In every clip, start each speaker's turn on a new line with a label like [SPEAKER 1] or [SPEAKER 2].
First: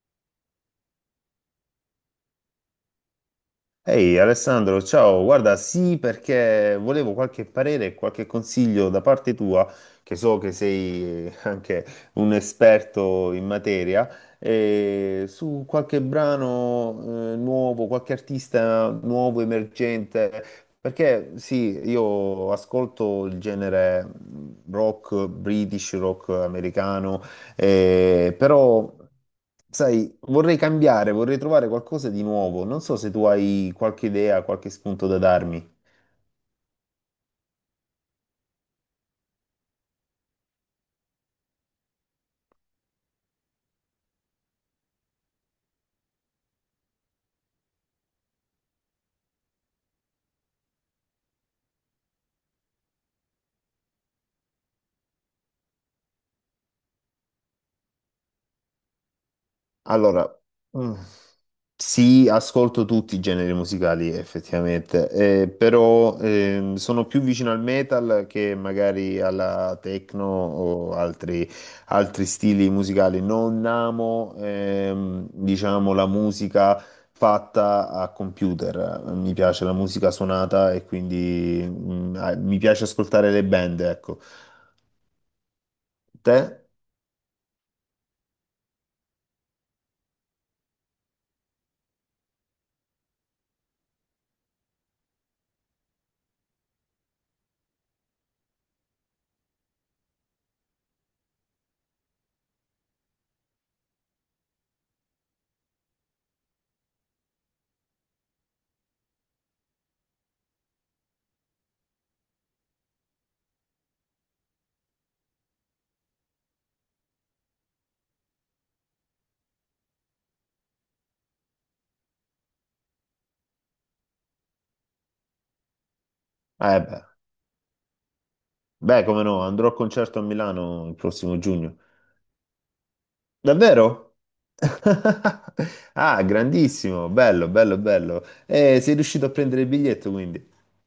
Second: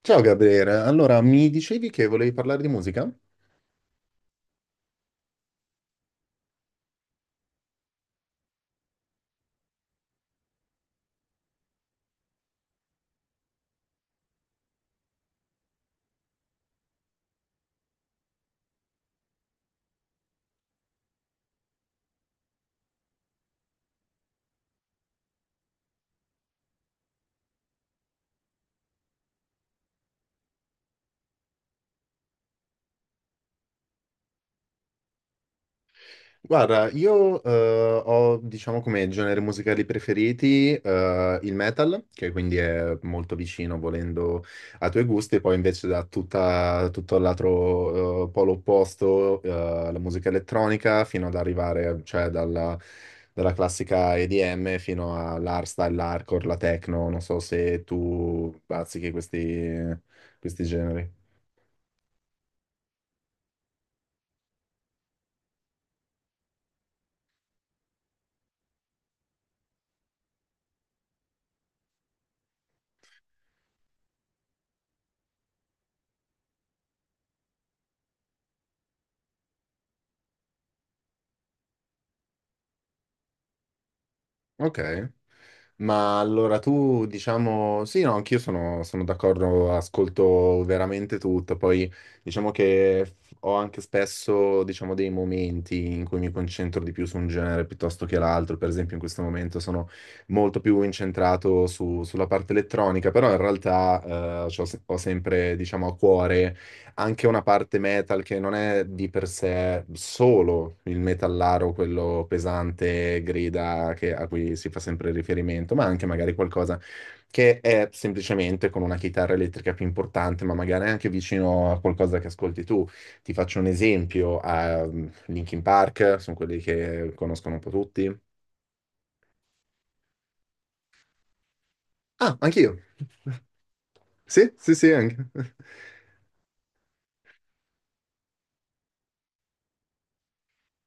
[SPEAKER 1] Ciao Gabriele, allora mi dicevi che volevi parlare di musica?
[SPEAKER 2] Ehi Alessandro, ciao, guarda, sì, perché volevo qualche parere e qualche consiglio da parte tua, che so che sei anche un esperto in materia, su qualche brano, nuovo, qualche artista nuovo, emergente, perché sì, io ascolto il genere rock, British rock americano però, sai, vorrei cambiare, vorrei trovare qualcosa di nuovo. Non so se tu hai qualche idea, qualche spunto da darmi.
[SPEAKER 1] Guarda, io ho diciamo come generi musicali preferiti il metal, che quindi è molto vicino volendo ai tuoi gusti, poi invece da tutto l'altro polo opposto, la musica elettronica, fino ad arrivare cioè dalla classica EDM fino all'hardstyle, l'hardcore, la techno, non so se tu bazzichi
[SPEAKER 2] Allora,
[SPEAKER 1] questi
[SPEAKER 2] mm,
[SPEAKER 1] generi.
[SPEAKER 2] sì, ascolto tutti i generi musicali effettivamente, però sono più vicino al metal che magari alla techno o altri, altri stili musicali. Non amo, diciamo, la musica fatta a computer, mi piace la musica suonata e quindi mi piace ascoltare le band, ecco.
[SPEAKER 1] Ok. Ma allora
[SPEAKER 2] Te?
[SPEAKER 1] tu, diciamo, sì, no, anch'io sono d'accordo, ascolto veramente tutto, poi diciamo che ho anche spesso, diciamo, dei momenti in cui mi concentro di più su un genere piuttosto che l'altro, per esempio in questo momento sono molto più incentrato sulla parte elettronica, però in realtà c'ho se- ho sempre, diciamo, a cuore anche una parte metal che non è di per sé solo il metallaro, quello pesante, grida a cui si fa sempre riferimento, ma anche magari qualcosa che è semplicemente con una chitarra elettrica più importante, ma magari anche vicino a qualcosa che ascolti tu. Ti faccio un esempio, Linkin Park, sono quelli
[SPEAKER 2] Eh beh,
[SPEAKER 1] che conoscono un po' tutti.
[SPEAKER 2] beh, come no, andrò al concerto a Milano il prossimo giugno.
[SPEAKER 1] Ah, anch'io.
[SPEAKER 2] Davvero?
[SPEAKER 1] Sì, sì, sì, anche.
[SPEAKER 2] Ah, grandissimo, bello, bello, bello. Sei riuscito a prendere il biglietto quindi.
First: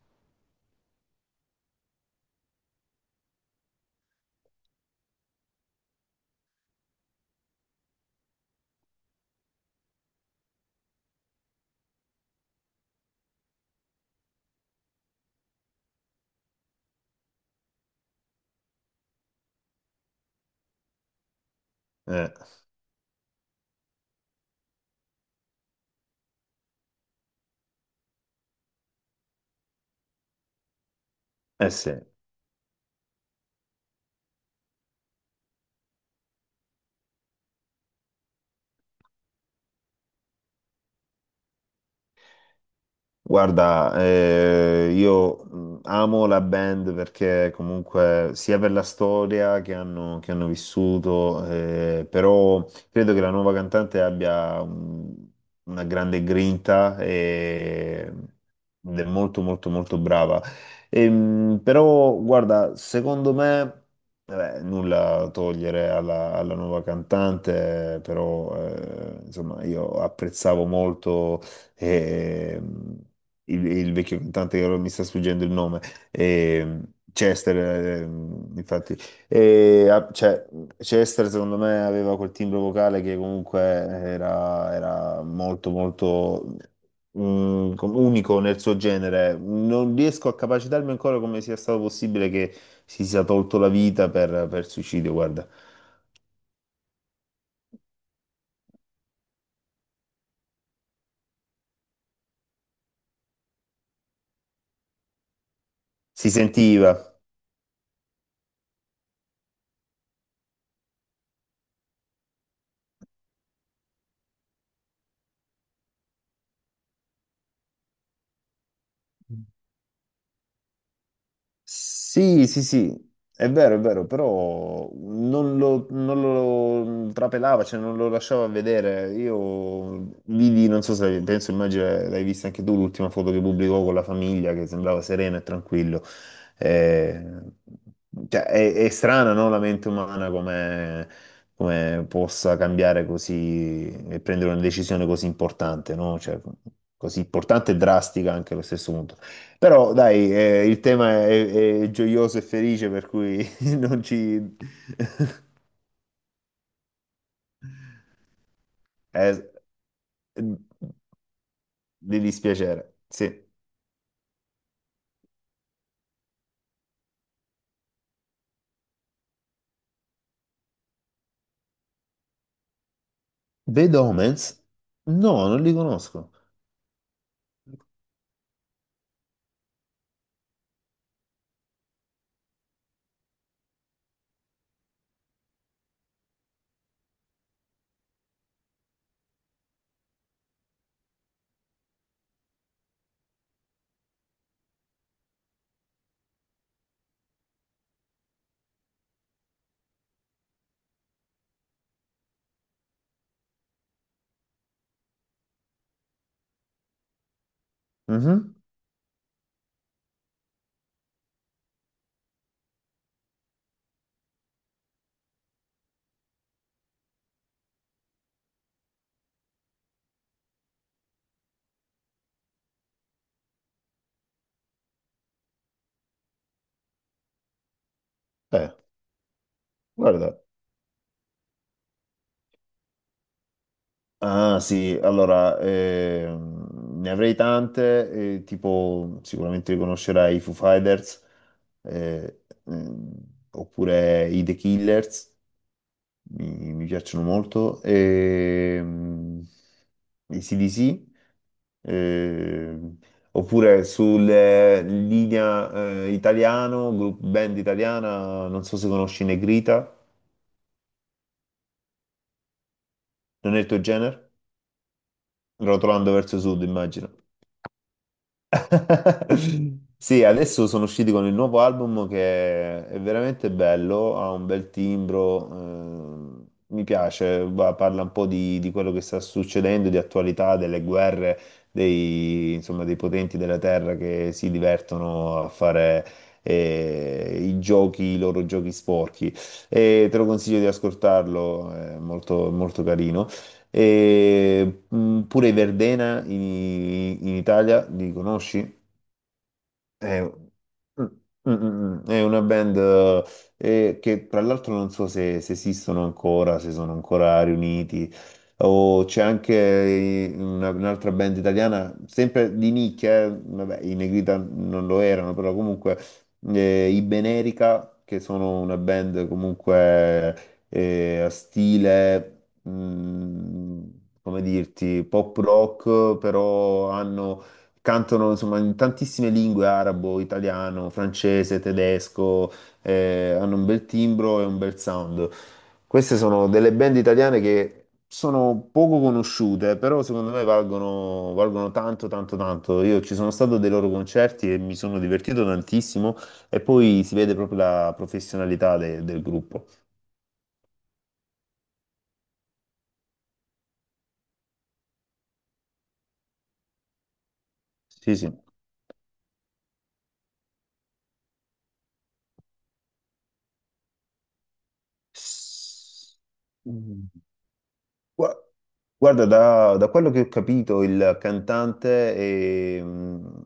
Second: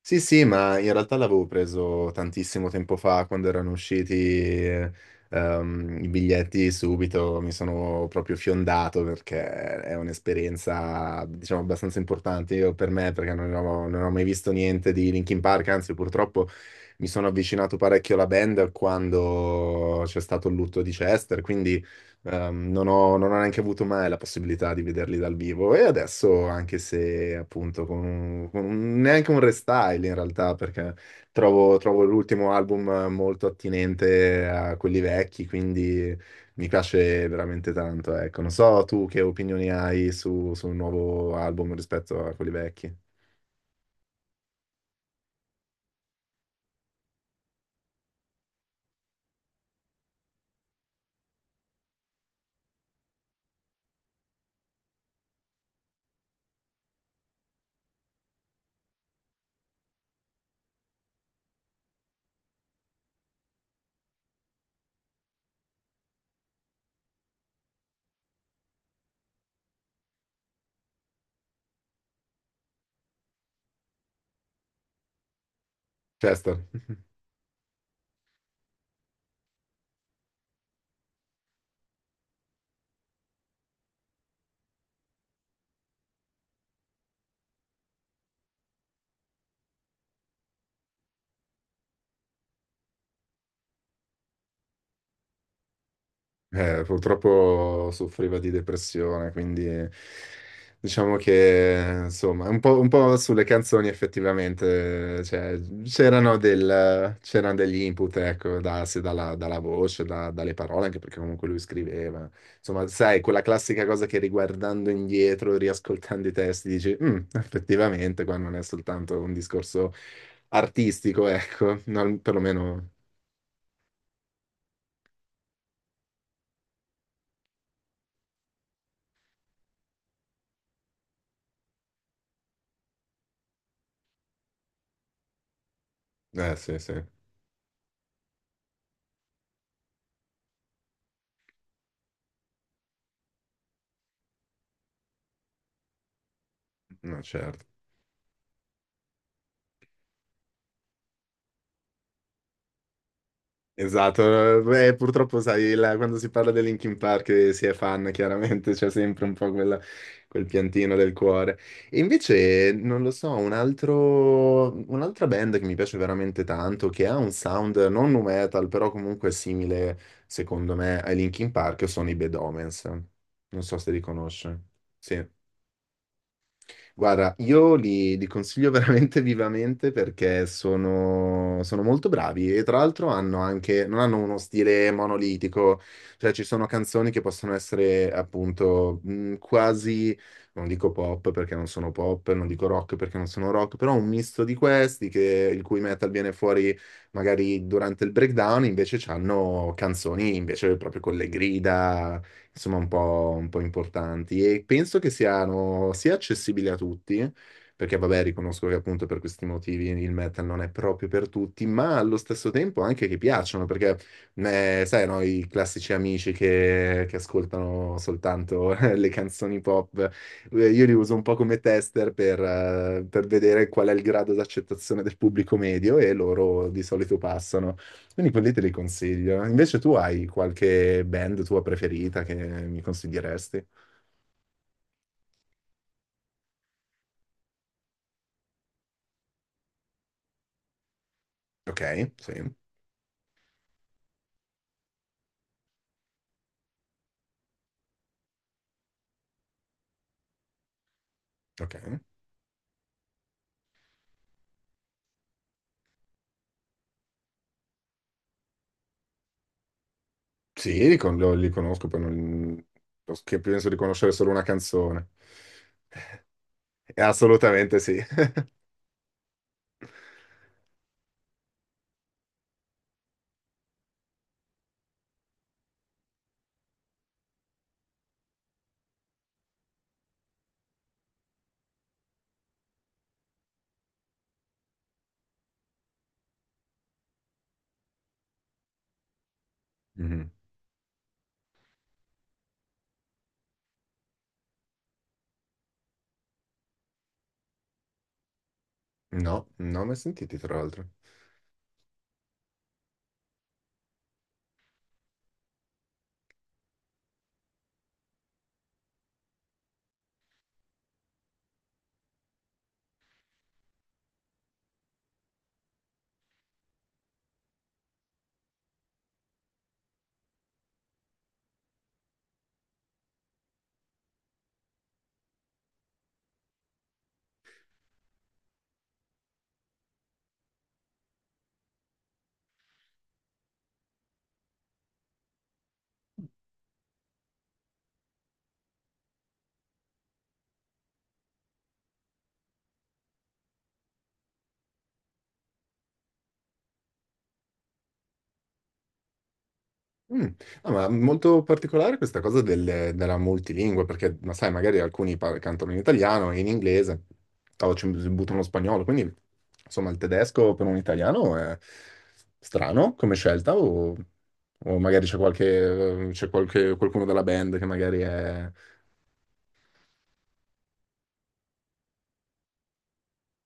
[SPEAKER 1] Sì, sì, ma in realtà l'avevo preso tantissimo tempo fa, quando erano usciti i biglietti subito, mi sono proprio fiondato perché è un'esperienza, diciamo, abbastanza importante io, per me, perché non ho mai visto niente di Linkin Park, anzi, purtroppo mi sono avvicinato parecchio alla band quando c'è stato il lutto di Chester, quindi.
[SPEAKER 2] Eh,
[SPEAKER 1] Non ho neanche avuto mai la possibilità di vederli dal vivo e adesso, anche se appunto con neanche un restyle in realtà, perché
[SPEAKER 2] eh sì.
[SPEAKER 1] trovo l'ultimo album molto attinente a quelli vecchi, quindi mi piace veramente tanto. Ecco, non so tu che opinioni hai sul nuovo album rispetto a quelli vecchi.
[SPEAKER 2] Guarda, io amo la band perché comunque sia per la storia che hanno vissuto, però credo che la nuova cantante abbia una grande grinta e, ed è molto molto molto brava. Però guarda, secondo me, vabbè, nulla a togliere alla, alla nuova cantante, però insomma io apprezzavo molto... Ehm, il vecchio cantante che ora mi sta sfuggendo il nome,
[SPEAKER 1] Chester.
[SPEAKER 2] ehm, Chester, infatti, e, ah, cioè, Chester secondo me aveva quel timbro vocale che comunque era, era molto molto unico nel suo genere. Non riesco a capacitarmi ancora come sia stato possibile che si sia tolto la vita per suicidio, guarda.
[SPEAKER 1] Purtroppo soffriva di depressione, quindi diciamo che insomma, un po' sulle canzoni effettivamente, cioè,
[SPEAKER 2] Si sentiva.
[SPEAKER 1] c'erano degli input, ecco, da- se dalla, dalla voce, dalle parole, anche perché comunque lui scriveva. Insomma, sai, quella classica cosa che riguardando indietro, riascoltando i testi, dici, "Mm, effettivamente, qua non è soltanto un discorso artistico, ecco, non,
[SPEAKER 2] Sì, sì,
[SPEAKER 1] perlomeno..."
[SPEAKER 2] sì, è vero, però non lo, non lo trapelava, cioè non lo lasciava vedere. Io vidi, non so se penso, immagino l'hai vista anche tu, l'ultima foto che pubblicò con la famiglia, che sembrava sereno e tranquillo.
[SPEAKER 1] Eh sì, sì,
[SPEAKER 2] Eh, cioè, è strana, no? La mente umana come, come possa cambiare così e prendere una decisione così importante, no? Cioè, così
[SPEAKER 1] no, certo.
[SPEAKER 2] importante e drastica anche allo stesso punto. Però dai, il tema è gioioso e felice, per cui non ci...
[SPEAKER 1] Esatto, purtroppo sai, quando si parla di Linkin Park si è fan, chiaramente c'è sempre un
[SPEAKER 2] eh,
[SPEAKER 1] po' quel piantino del cuore. E
[SPEAKER 2] di
[SPEAKER 1] invece,
[SPEAKER 2] dispiacere,
[SPEAKER 1] non lo so,
[SPEAKER 2] sì.
[SPEAKER 1] un'altra band che mi piace veramente tanto, che ha un sound non nu metal, però comunque simile, secondo me, ai Linkin Park, sono i Bad Omens. Non so
[SPEAKER 2] The
[SPEAKER 1] se li
[SPEAKER 2] Omens?
[SPEAKER 1] conosci. Sì.
[SPEAKER 2] No, non li conosco.
[SPEAKER 1] Guarda, li consiglio veramente vivamente perché sono molto bravi e tra l'altro hanno anche, non hanno uno stile monolitico, cioè ci sono canzoni che possono essere appunto quasi, non dico pop perché non sono pop, non dico rock perché non sono rock, però un misto di questi che, il cui metal viene fuori magari durante il breakdown, invece hanno canzoni invece proprio con le grida insomma un po' importanti e penso che siano sia accessibili a tutti, perché vabbè
[SPEAKER 2] Mhm.
[SPEAKER 1] riconosco che appunto per questi motivi il metal non è proprio per tutti, ma allo stesso tempo anche che piacciono, perché sai, no, i classici amici che ascoltano soltanto le canzoni pop, io li uso un po' come tester per vedere qual è il grado d'accettazione del pubblico medio e loro di solito passano. Quindi quelli te li
[SPEAKER 2] Beh,
[SPEAKER 1] consiglio. Invece tu hai
[SPEAKER 2] guarda.
[SPEAKER 1] qualche band tua preferita che mi consiglieresti?
[SPEAKER 2] Ah sì, allora, ne avrei tante, tipo sicuramente riconoscerai i Foo Fighters,
[SPEAKER 1] Ok, sì,
[SPEAKER 2] eh, ehm, oppure i The Killers. Mi piacciono molto. E, i CDC,
[SPEAKER 1] ok.
[SPEAKER 2] eh, oppure sulla linea italiano, group band italiana, non so se conosci Negrita,
[SPEAKER 1] Sì, li conosco, poi non... che
[SPEAKER 2] non è il
[SPEAKER 1] penso di
[SPEAKER 2] tuo
[SPEAKER 1] conoscere solo
[SPEAKER 2] genere?
[SPEAKER 1] una canzone.
[SPEAKER 2] Rotolando verso sud, immagino.
[SPEAKER 1] Assolutamente sì.
[SPEAKER 2] Sì, adesso sono usciti con il nuovo album che è veramente bello, ha un bel timbro, mi piace, parla un po' di quello che sta succedendo, di attualità, delle guerre, dei, insomma, dei potenti della terra che si divertono a fare i giochi, i loro giochi sporchi. E te lo
[SPEAKER 1] Mhm.
[SPEAKER 2] consiglio di ascoltarlo, è molto, molto carino. E, pure i Verdena in, in Italia, li conosci?
[SPEAKER 1] No, non ho mai
[SPEAKER 2] È,
[SPEAKER 1] sentiti, tra l'altro.
[SPEAKER 2] è una band che tra l'altro non so se, se esistono ancora, se sono ancora riuniti, o c'è anche una- un'altra band italiana, sempre di nicchia, vabbè, i Negrita non lo erano, però comunque i Benerica, che sono una band comunque a stile, come dirti, pop rock, però hanno cantano insomma in tantissime lingue, arabo, italiano, francese, tedesco, hanno un bel timbro e un bel sound. Queste sono delle band italiane che sono poco conosciute, però secondo me valgono, valgono tanto, tanto, tanto. Io ci sono stato a dei loro concerti e mi sono divertito tantissimo e poi si vede proprio la professionalità del gruppo.
[SPEAKER 1] Mm. No, ma molto particolare questa cosa della multilingua, perché ma sai, magari alcuni cantano in italiano e in inglese, o ci
[SPEAKER 2] Sì,
[SPEAKER 1] buttano lo spagnolo, quindi insomma il tedesco per un italiano è strano come scelta, o magari
[SPEAKER 2] sì.
[SPEAKER 1] qualcuno della band che magari
[SPEAKER 2] Gua-
[SPEAKER 1] è...
[SPEAKER 2] Guarda, da, da quello che ho capito, il cantante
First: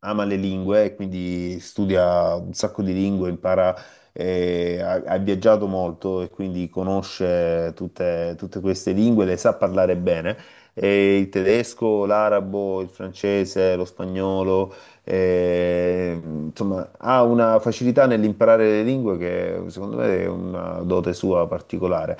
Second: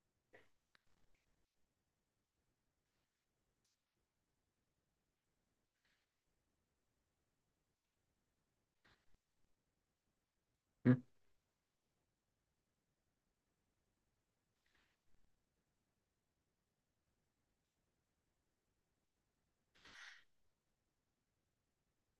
[SPEAKER 2] ama le lingue, e quindi studia un sacco di lingue, impara, ha, ha viaggiato molto e quindi conosce tutte, tutte queste lingue, le sa parlare bene.
[SPEAKER 1] Mm,
[SPEAKER 2] E il tedesco, l'arabo, il francese, lo spagnolo, insomma, ha una facilità nell'imparare le lingue che secondo me è una dote sua particolare.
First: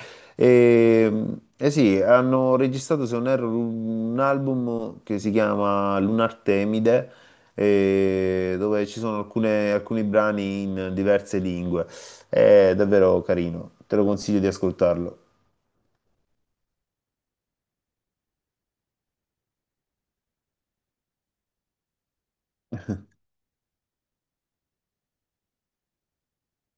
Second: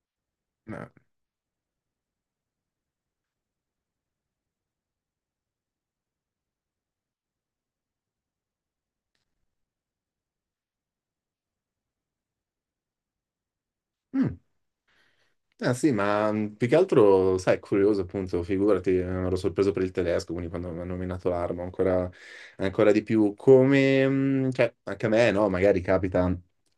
[SPEAKER 1] no.
[SPEAKER 2] E, eh sì, hanno registrato, se non erro, un album che si chiama Lunartemide, dove ci sono alcune- alcuni brani in diverse lingue. È davvero carino, te lo
[SPEAKER 1] Mm.
[SPEAKER 2] consiglio di ascoltarlo.
[SPEAKER 1] Ah sì, ma più che altro, sai, è curioso appunto, figurati, ero sorpreso per il tedesco, quindi quando mi hanno nominato l'arma, ancora di più, come, cioè, anche a me, no, magari capita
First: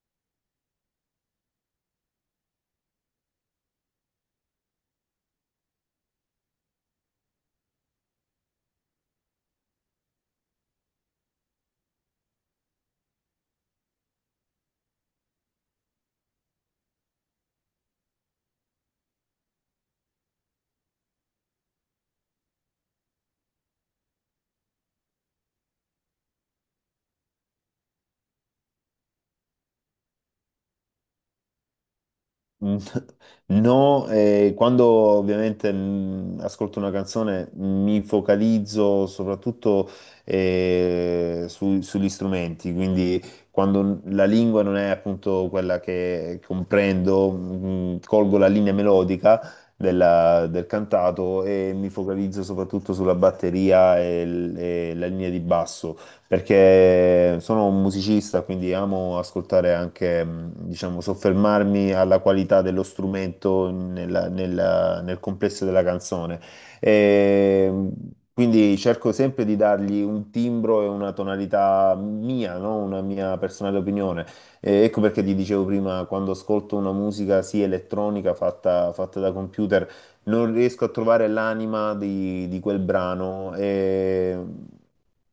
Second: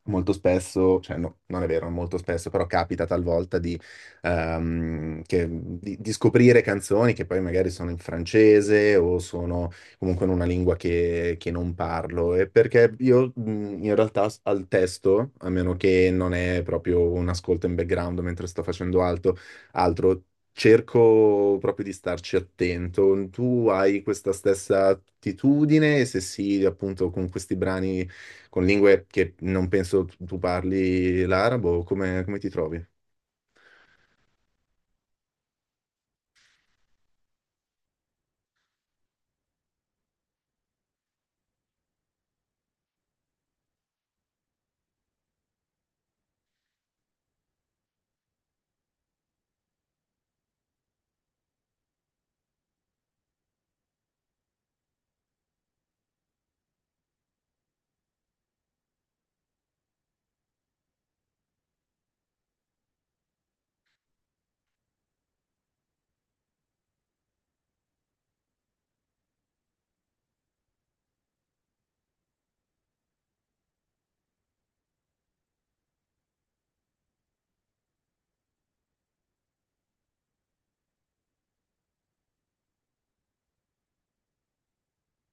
[SPEAKER 1] molto spesso, cioè no, non è vero, non molto spesso, però capita talvolta di, di scoprire canzoni che poi magari sono in francese o sono comunque in una lingua che non parlo. E perché io in realtà al testo, a meno che non è proprio un ascolto in background mentre sto facendo altro, cerco proprio di starci attento. Tu hai questa stessa attitudine? E se sì, appunto con questi brani con lingue che non penso tu parli l'arabo, come ti
[SPEAKER 2] Mm,
[SPEAKER 1] trovi?
[SPEAKER 2] no, quando ovviamente ascolto una canzone mi focalizzo soprattutto sugli strumenti, quindi quando la lingua non è appunto quella che comprendo, colgo la linea melodica del cantato e mi focalizzo soprattutto sulla batteria e, e la linea di basso perché sono un musicista, quindi amo ascoltare anche, diciamo, soffermarmi alla qualità dello strumento nel complesso della canzone. E, quindi cerco sempre di dargli un timbro e una tonalità mia, no? Una mia personale opinione. E ecco perché ti dicevo prima, quando ascolto una musica, sì, elettronica, fatta da computer, non riesco a trovare l'anima di quel brano e,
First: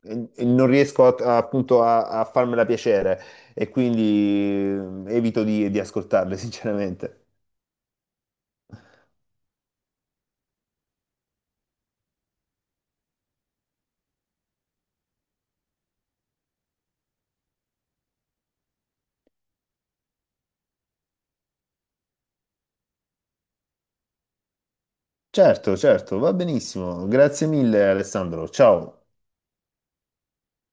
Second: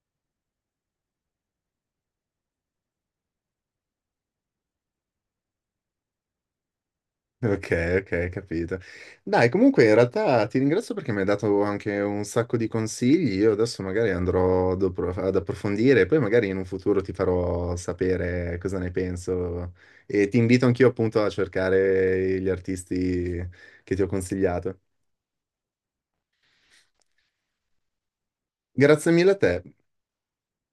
[SPEAKER 2] e non riesco appunto a, a farmela piacere e quindi evito di ascoltarle, sinceramente.
[SPEAKER 1] Ok, ok, capito. Dai, comunque in realtà ti ringrazio perché mi hai dato anche un sacco di consigli. Io adesso magari andrò ad approfondire e poi magari in un futuro ti farò sapere cosa ne penso. E ti invito anch'io appunto a cercare gli artisti che ti ho consigliato.
[SPEAKER 2] Certo, certo, va benissimo. Grazie mille, Alessandro. Ciao.
[SPEAKER 1] Grazie mille a te.